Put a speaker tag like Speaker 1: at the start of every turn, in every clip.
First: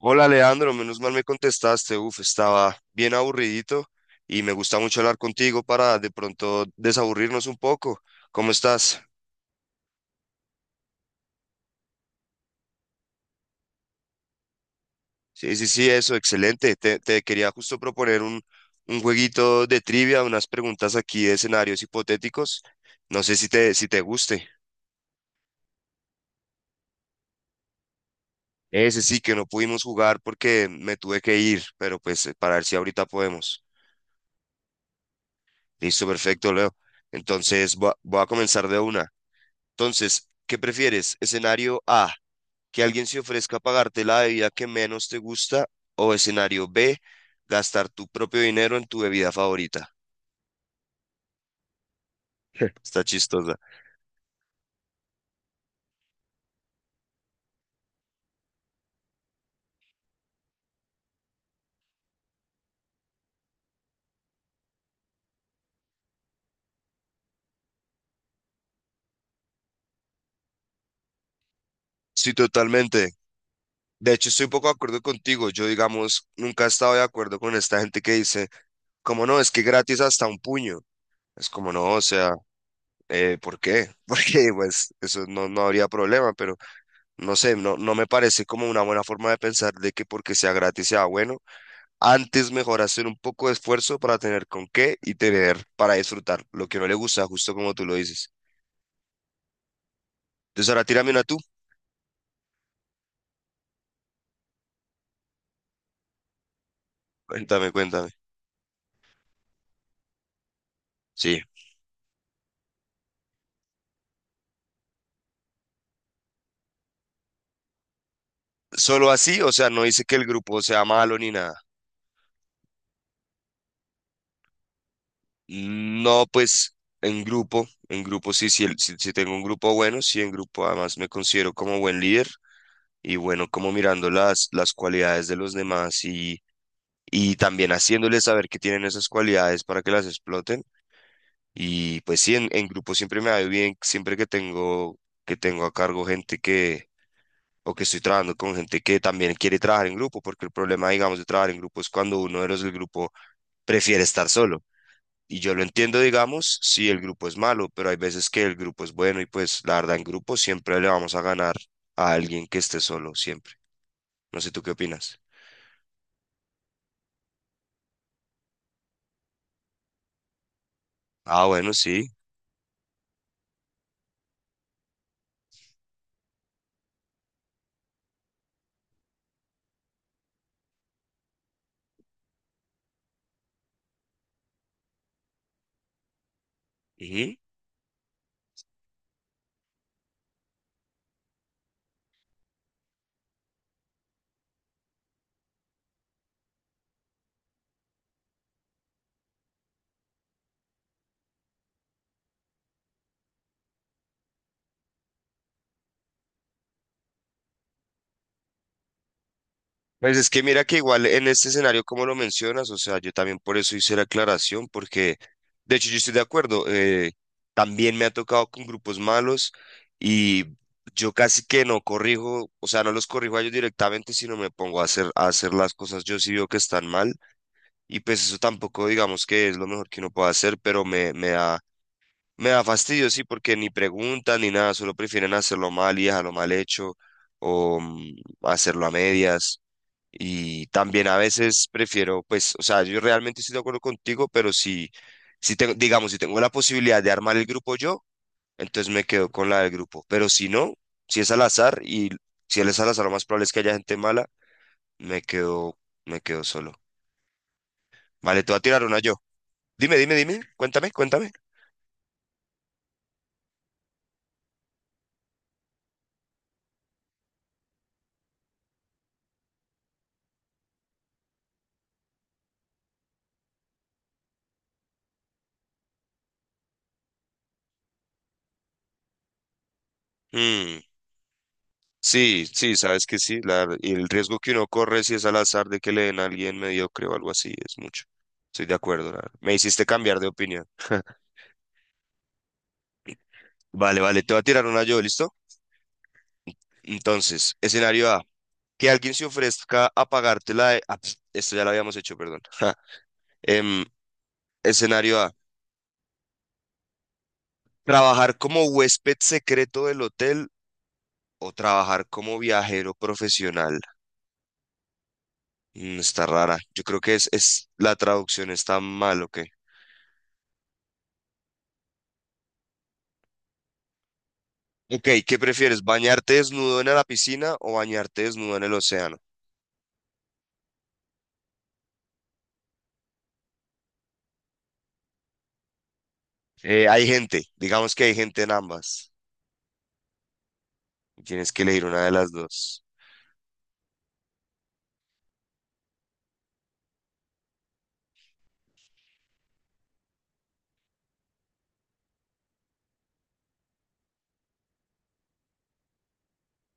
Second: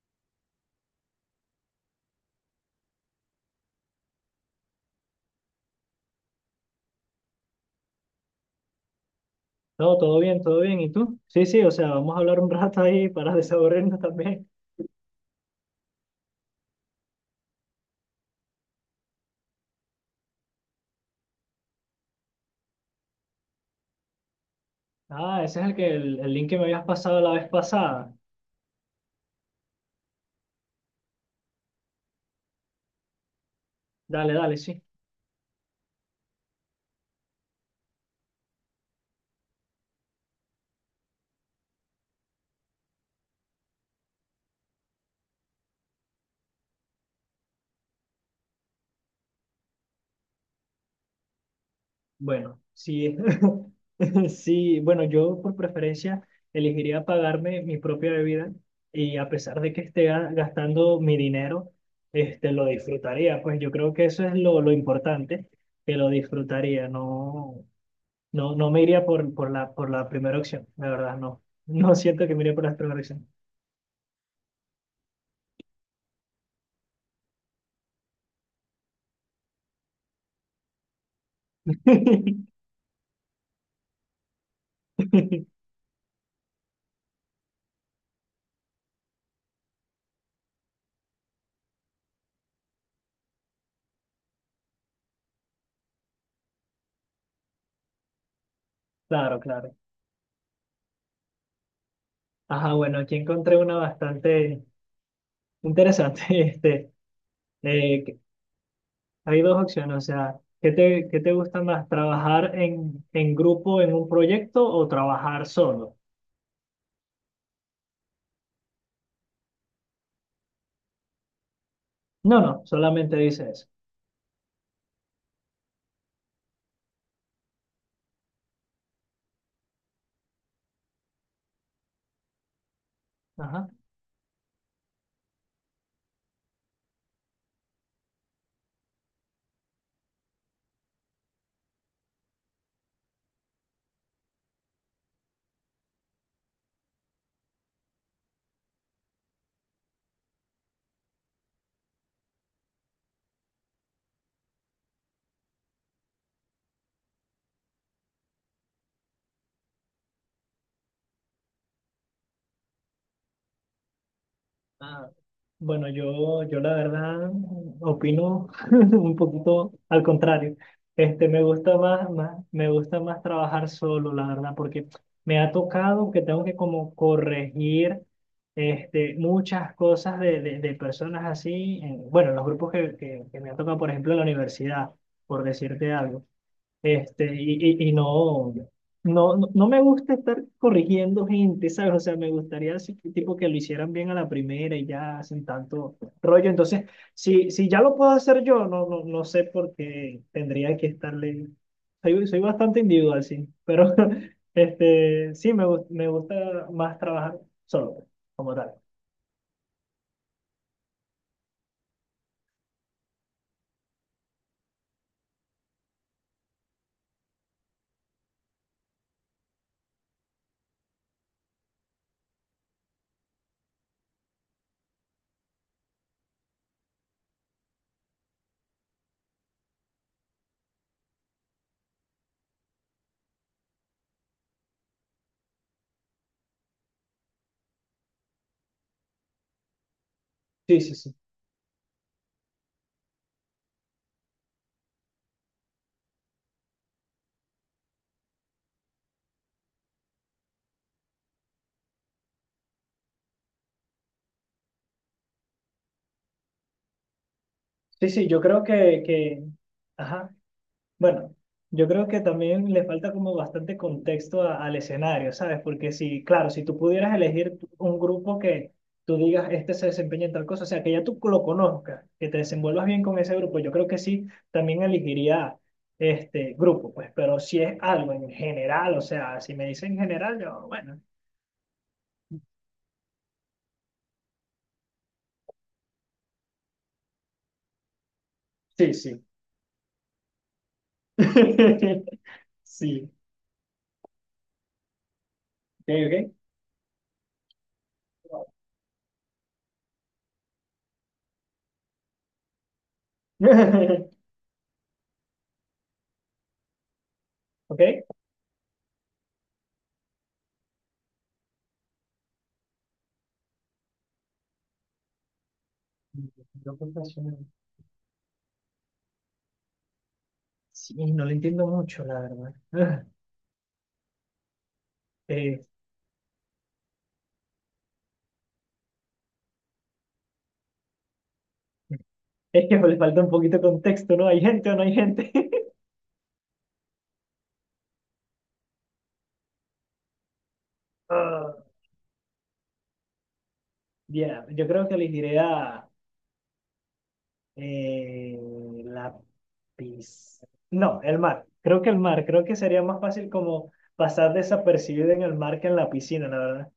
Speaker 1: Hola Leandro, menos mal me contestaste. Uf, estaba bien aburridito y me gusta mucho hablar contigo para de pronto desaburrirnos un poco. ¿Cómo estás?
Speaker 2: No, todo bien, todo bien. ¿Y tú? Sí, sí, o sea, vamos a hablar un rato ahí para desaburrirnos también.
Speaker 1: Sí, sí, sí, eso, excelente. Te quería justo proponer un jueguito de trivia, unas preguntas aquí de escenarios hipotéticos. No sé si te guste.
Speaker 2: Ah, ese es el que el link que me habías pasado la vez pasada.
Speaker 1: Ese sí que no pudimos jugar porque me tuve que ir, pero pues para ver si ahorita podemos.
Speaker 2: Dale, dale, sí.
Speaker 1: Listo, perfecto, Leo. Entonces voy a comenzar de una. Entonces, ¿qué prefieres? Escenario A, que alguien se ofrezca a pagarte la bebida que menos te gusta, o escenario B, gastar tu propio dinero en tu bebida favorita.
Speaker 2: Bueno,
Speaker 1: Está
Speaker 2: sí,
Speaker 1: chistosa.
Speaker 2: sí, bueno, yo por preferencia elegiría pagarme mi propia bebida y a pesar de que esté gastando mi dinero, lo disfrutaría. Pues yo creo que eso es lo importante, que lo disfrutaría. No, no, no me iría por la primera opción, la verdad, no. No siento
Speaker 1: Sí,
Speaker 2: que me iría por la primera
Speaker 1: totalmente.
Speaker 2: opción.
Speaker 1: De hecho, estoy poco de acuerdo contigo. Yo, digamos, nunca he estado de acuerdo con esta gente que dice, como no, es que gratis hasta un puño. Es como no, o sea, ¿por qué? Porque pues eso no, no habría problema, pero no sé, no, no me parece como una buena forma de pensar de que porque sea gratis sea bueno. Antes mejor hacer un poco de esfuerzo para tener con qué y tener para disfrutar lo que no le gusta, justo como tú lo dices.
Speaker 2: Claro, claro.
Speaker 1: Entonces ahora tírame una tú.
Speaker 2: Ajá, bueno, aquí encontré una bastante interesante.
Speaker 1: Cuéntame,
Speaker 2: Eh,
Speaker 1: cuéntame.
Speaker 2: que- Hay dos opciones, o sea, qué te
Speaker 1: Sí.
Speaker 2: gusta más? ¿Trabajar en grupo en un proyecto o trabajar solo?
Speaker 1: Solo así, o sea, no dice que el grupo sea malo ni nada.
Speaker 2: No, no, solamente dice eso.
Speaker 1: No, pues en grupo sí, sí, sí, sí tengo un grupo bueno, sí, en grupo además me considero como buen líder y bueno, como
Speaker 2: Ajá.
Speaker 1: mirando las cualidades de los demás, y también haciéndoles saber que tienen esas cualidades para que las exploten. Y pues sí, en grupo siempre me va bien, siempre que tengo a cargo gente que, o que estoy trabajando con gente que también quiere trabajar en grupo, porque el problema, digamos, de trabajar en grupo es cuando uno de los del grupo prefiere estar solo. Y yo lo entiendo, digamos, si el grupo es malo, pero hay veces que el grupo es bueno y pues la verdad en grupo siempre le vamos a ganar a alguien que esté solo, siempre. No sé, ¿tú qué
Speaker 2: Ah,
Speaker 1: opinas?
Speaker 2: bueno, yo la verdad opino un poquito al contrario. Me
Speaker 1: Ah, bueno,
Speaker 2: gusta
Speaker 1: sí.
Speaker 2: más, más, me gusta más trabajar solo, la verdad, porque me ha tocado que tengo que como corregir muchas cosas de personas así, bueno, en los grupos que me ha tocado, por ejemplo, en la universidad, por decirte algo. Este, y, y, y no, no me gusta estar corrigiendo gente, ¿sabes? O sea, me gustaría así que, tipo que lo hicieran bien a la primera y ya sin tanto rollo. Entonces, si, si ya lo puedo hacer yo, no, no, no sé por qué tendría que estarle. Soy, soy bastante individual, sí, pero sí, me gusta más trabajar solo, como tal.
Speaker 1: Pues es que mira que igual en este escenario, como lo mencionas, o sea, yo también por eso hice la aclaración, porque de hecho yo estoy de acuerdo, también me ha tocado con grupos malos y yo casi que no corrijo, o sea, no los corrijo a ellos directamente, sino me pongo a hacer las cosas yo sí veo que están mal y pues eso tampoco digamos que es lo mejor que uno pueda hacer, pero me da fastidio, sí, porque ni preguntan ni nada, solo prefieren hacerlo mal y dejarlo mal hecho o hacerlo a medias. Y
Speaker 2: Sí, sí,
Speaker 1: también
Speaker 2: sí.
Speaker 1: a veces prefiero, pues, o sea, yo realmente estoy de acuerdo contigo, pero si, si tengo, digamos, si tengo la posibilidad de armar el grupo yo, entonces me quedo con la del grupo. Pero si no, si es al azar y si él es al azar, lo más probable es que haya gente mala, me quedo, me quedo solo.
Speaker 2: Sí, sí, yo
Speaker 1: Vale, te voy a
Speaker 2: creo
Speaker 1: tirar una yo. Dime, dime,
Speaker 2: ajá.
Speaker 1: dime, cuéntame, cuéntame.
Speaker 2: Bueno, yo creo que también le falta como bastante contexto al escenario, ¿sabes? Porque si, claro, si tú pudieras elegir un grupo que tú digas, este se desempeña en tal cosa, o sea, que ya tú lo conozcas, que te desenvuelvas bien con ese grupo, yo creo que sí, también elegiría este grupo, pues, pero si es algo en general, o sea, si me dicen en general, yo,
Speaker 1: Mm,
Speaker 2: bueno,
Speaker 1: sí, sí, sabes que sí, y el riesgo que uno corre si es al azar de que le den a alguien mediocre o algo así es mucho. Estoy de
Speaker 2: sí,
Speaker 1: acuerdo,
Speaker 2: sí.
Speaker 1: me hiciste cambiar de opinión.
Speaker 2: Sí,
Speaker 1: Vale, vale, te voy a tirar una yo, ¿listo?
Speaker 2: ok,
Speaker 1: Entonces, escenario A,
Speaker 2: ok.
Speaker 1: que alguien se ofrezca a pagarte la... esto ya lo habíamos hecho, perdón. Em, escenario A,
Speaker 2: Ok.
Speaker 1: trabajar como huésped secreto del hotel o trabajar como viajero profesional. Mm, está rara.
Speaker 2: Yo
Speaker 1: Yo creo que
Speaker 2: profesional.
Speaker 1: es la traducción está mal, ¿ok?
Speaker 2: Sí, no lo entiendo mucho, la verdad.
Speaker 1: Ok, ¿qué
Speaker 2: Eh,
Speaker 1: prefieres? ¿Bañarte desnudo en la piscina o bañarte desnudo en el océano?
Speaker 2: es que le falta un poquito de contexto, ¿no? ¿Hay gente o no hay gente?
Speaker 1: Hay gente, digamos que hay gente en ambas. Tienes
Speaker 2: Ah,
Speaker 1: que elegir una de las dos.
Speaker 2: ya, yo creo que elegiré eh, la pis- no, el mar. Creo que el mar. Creo que sería más fácil como pasar desapercibido en el mar que en la piscina, la verdad.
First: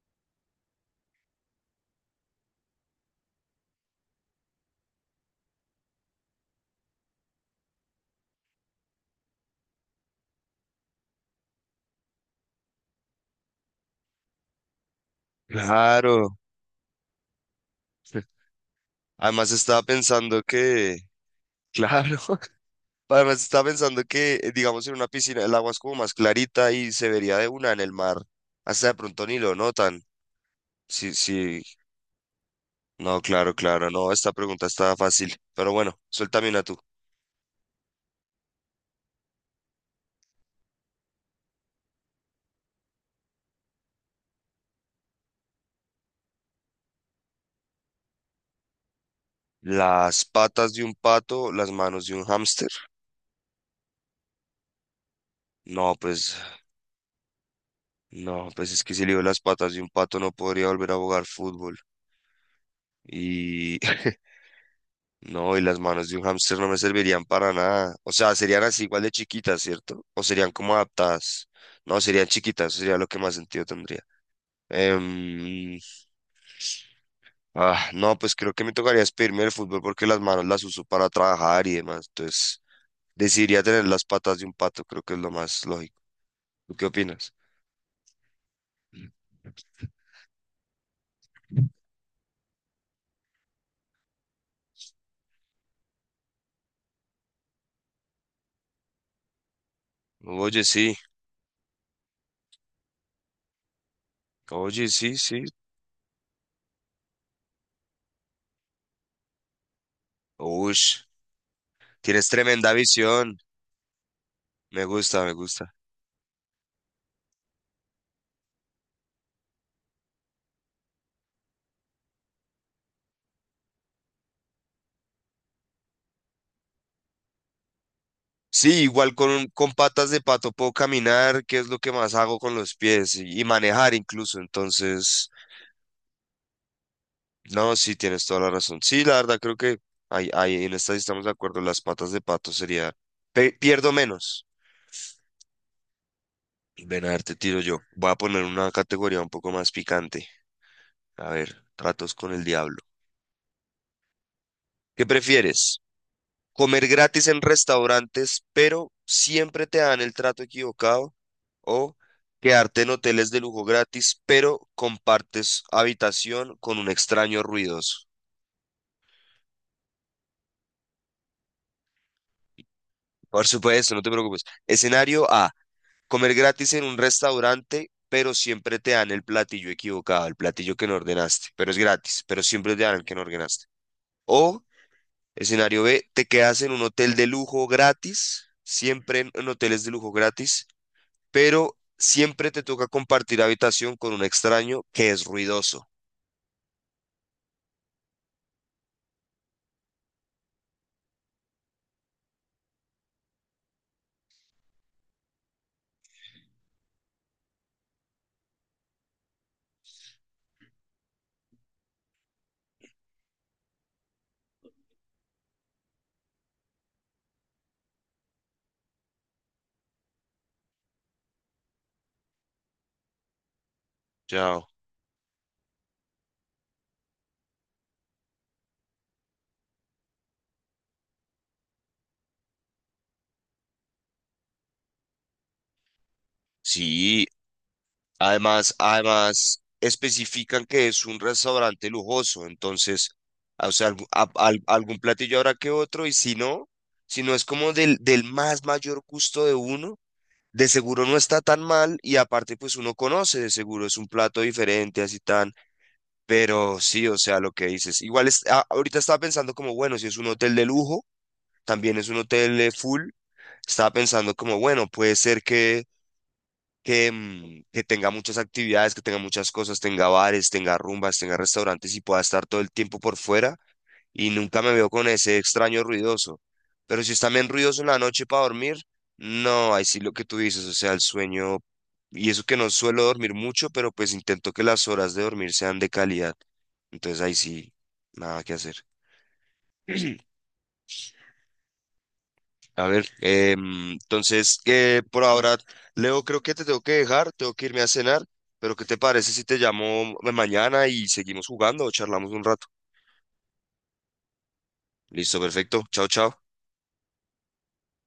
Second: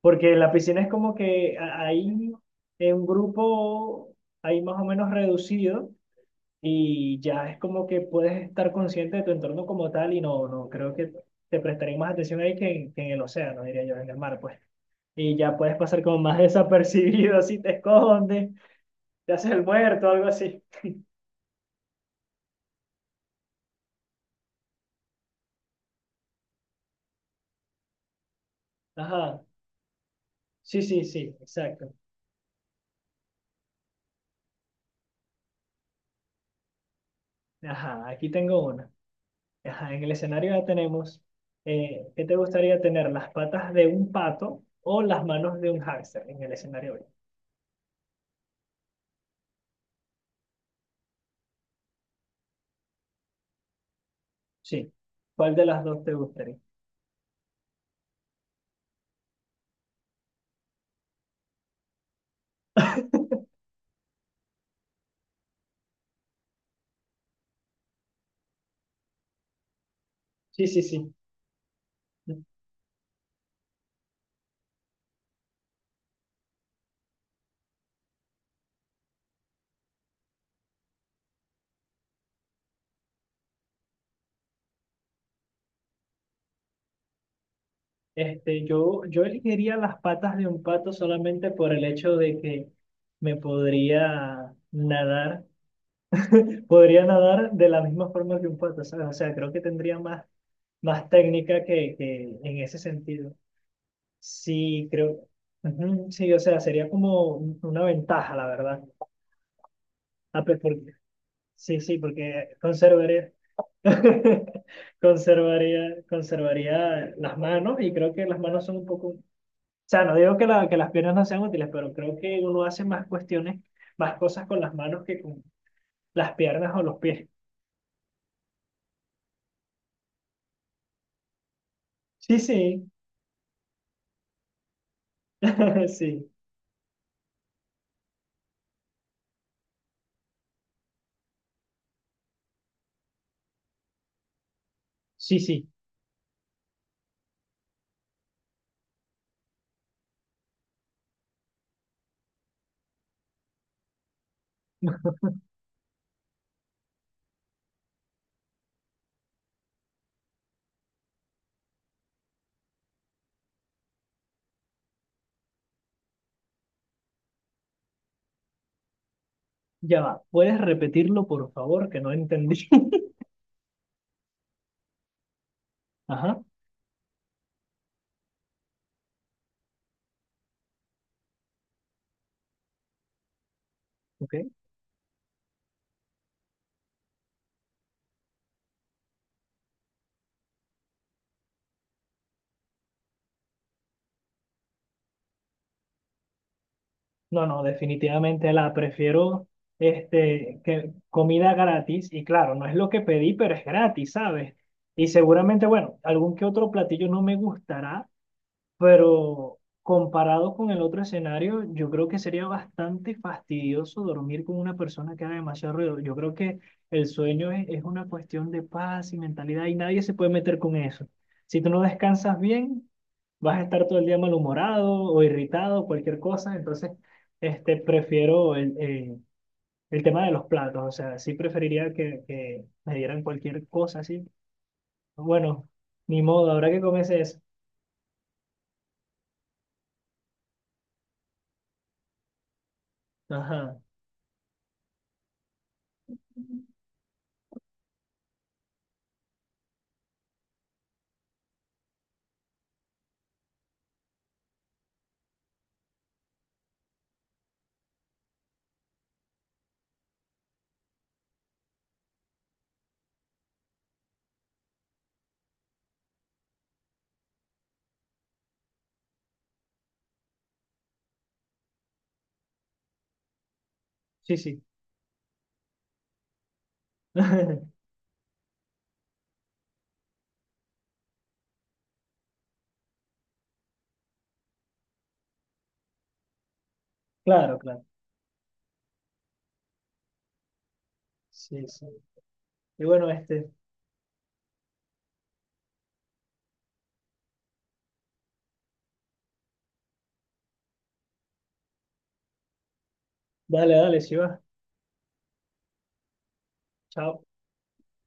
Speaker 2: Porque en la piscina es como que ahí en un grupo, ahí más o menos reducido. Y ya es como que puedes estar consciente de tu entorno como tal y no, no, creo que te prestaré más atención ahí que en el océano, diría yo, en el mar, pues. Y ya puedes pasar como
Speaker 1: Claro.
Speaker 2: más desapercibido si te escondes, te
Speaker 1: Además
Speaker 2: haces el
Speaker 1: estaba
Speaker 2: muerto, algo
Speaker 1: pensando
Speaker 2: así.
Speaker 1: que, claro, además estaba pensando que, digamos, en una piscina el agua es como más clarita y se vería de una en el mar. Hasta de pronto ni
Speaker 2: Ajá,
Speaker 1: lo notan.
Speaker 2: sí, sí,
Speaker 1: Sí,
Speaker 2: sí,
Speaker 1: sí,
Speaker 2: exacto.
Speaker 1: no, claro, claro, no, esta pregunta está fácil. Pero bueno, suéltame una tú.
Speaker 2: Ajá, aquí tengo una. Ajá, en el escenario ya tenemos, ¿qué te gustaría tener? ¿Las patas de un pato o las manos de un hámster en el escenario hoy?
Speaker 1: Las patas de un pato, las manos de un hámster.
Speaker 2: Sí, ¿cuál de las
Speaker 1: No,
Speaker 2: dos te
Speaker 1: pues,
Speaker 2: gustaría?
Speaker 1: no, pues es que si le digo las patas de un pato no podría volver a jugar fútbol. Y no, y las manos de un hámster no me servirían para nada. O sea, serían así igual de chiquitas, ¿cierto? O serían
Speaker 2: Sí,
Speaker 1: como
Speaker 2: sí, sí.
Speaker 1: adaptadas. No, serían chiquitas, sería lo que más sentido tendría. Em, no, pues creo que me tocaría expedirme el fútbol porque las manos las uso para trabajar y demás. Entonces, decidiría tener las patas de un pato, creo que es lo más lógico. ¿Tú qué opinas?
Speaker 2: Yo elegiría las patas de un pato solamente por el hecho de que me podría nadar de la misma forma que un pato, ¿sabes? O sea, creo que tendría más,
Speaker 1: Oye, sí,
Speaker 2: más técnica que en ese sentido.
Speaker 1: oye,
Speaker 2: Sí,
Speaker 1: sí,
Speaker 2: creo,
Speaker 1: sí.
Speaker 2: ujú, sí, o sea, sería como una ventaja, la verdad. Ah, pues,
Speaker 1: Uy,
Speaker 2: porque, sí, sí,
Speaker 1: tienes
Speaker 2: porque
Speaker 1: tremenda
Speaker 2: conservaría,
Speaker 1: visión. Me gusta, me gusta.
Speaker 2: conservaría, conservaría las manos y creo que las manos son un poco. O sea, no digo que, que las piernas no sean útiles, pero creo que uno hace más cuestiones, más cosas con las manos que con las piernas o los pies.
Speaker 1: Sí, igual con patas de pato puedo caminar, que es lo que más hago
Speaker 2: Sí,
Speaker 1: con los
Speaker 2: sí,
Speaker 1: pies y manejar incluso. Entonces,
Speaker 2: sí,
Speaker 1: no, sí, tienes toda la razón. Sí, la verdad creo que ahí en esta sí estamos de acuerdo. Las patas de pato sería, pierdo menos.
Speaker 2: sí, sí.
Speaker 1: Ven a ver, te tiro yo. Voy a poner una categoría un poco más picante. A ver, tratos con el diablo. ¿Qué prefieres? Comer gratis en restaurantes, pero siempre te dan el trato equivocado, o quedarte en hoteles de lujo gratis, pero compartes habitación con un extraño ruidoso.
Speaker 2: Ya va. ¿Puedes repetirlo, por favor? Que no entendí.
Speaker 1: Por supuesto, no te preocupes. Escenario A, comer
Speaker 2: Ajá,
Speaker 1: gratis en un restaurante, pero siempre te dan el platillo equivocado, el platillo que no ordenaste, pero es gratis, pero siempre te dan el que no ordenaste.
Speaker 2: ok.
Speaker 1: O escenario B, te quedas en un hotel de lujo gratis, siempre en hoteles de lujo gratis, pero siempre te toca compartir habitación con un extraño que es ruidoso.
Speaker 2: No, no, definitivamente la prefiero, que comida gratis. Y claro, no es lo que pedí, pero es gratis, ¿sabes? Y seguramente, bueno, algún que otro platillo no me gustará, pero comparado con el otro escenario, yo creo que sería bastante fastidioso dormir con una persona que haga demasiado ruido. Yo creo que el sueño es una cuestión de paz y mentalidad y nadie se puede meter con eso. Si tú no descansas bien, vas a estar todo el día
Speaker 1: Chao.
Speaker 2: malhumorado o irritado, cualquier cosa. Entonces, prefiero el tema de los platos. O sea, sí preferiría que me dieran cualquier cosa así. Bueno, ni modo, habrá que comerse
Speaker 1: Sí,
Speaker 2: eso.
Speaker 1: además, además especifican que es un restaurante lujoso, entonces, ah, o
Speaker 2: Ajá,
Speaker 1: sea, algún platillo habrá que otro, y si no, si no es como del más mayor gusto de uno, de seguro no está tan mal, y aparte, pues uno conoce, de seguro es un plato diferente, así tan, pero sí, o sea, lo que dices. Igual es, ahorita estaba pensando como, bueno, si es un hotel de lujo, también es un hotel full. Estaba pensando como, bueno, puede ser que que tenga muchas actividades, que tenga muchas cosas, tenga bares, tenga rumbas, tenga restaurantes y pueda estar todo el tiempo por fuera y
Speaker 2: sí,
Speaker 1: nunca
Speaker 2: sí.
Speaker 1: me veo con ese extraño ruidoso. Pero si está bien ruidoso en la noche para dormir, no, ahí sí lo que tú dices, o sea, el sueño, y eso que no suelo dormir mucho, pero pues intento que las horas de dormir sean de calidad. Entonces ahí
Speaker 2: Claro,
Speaker 1: sí,
Speaker 2: claro.
Speaker 1: nada que hacer.
Speaker 2: Sí, sí. Y
Speaker 1: A ver,
Speaker 2: bueno,
Speaker 1: entonces, por ahora, Leo, creo que te tengo que dejar, tengo que irme a cenar, pero ¿qué te parece si te llamo mañana y seguimos jugando o charlamos un rato?
Speaker 2: dale, dale, si va.
Speaker 1: Listo, perfecto. Chao, chao.
Speaker 2: Chao.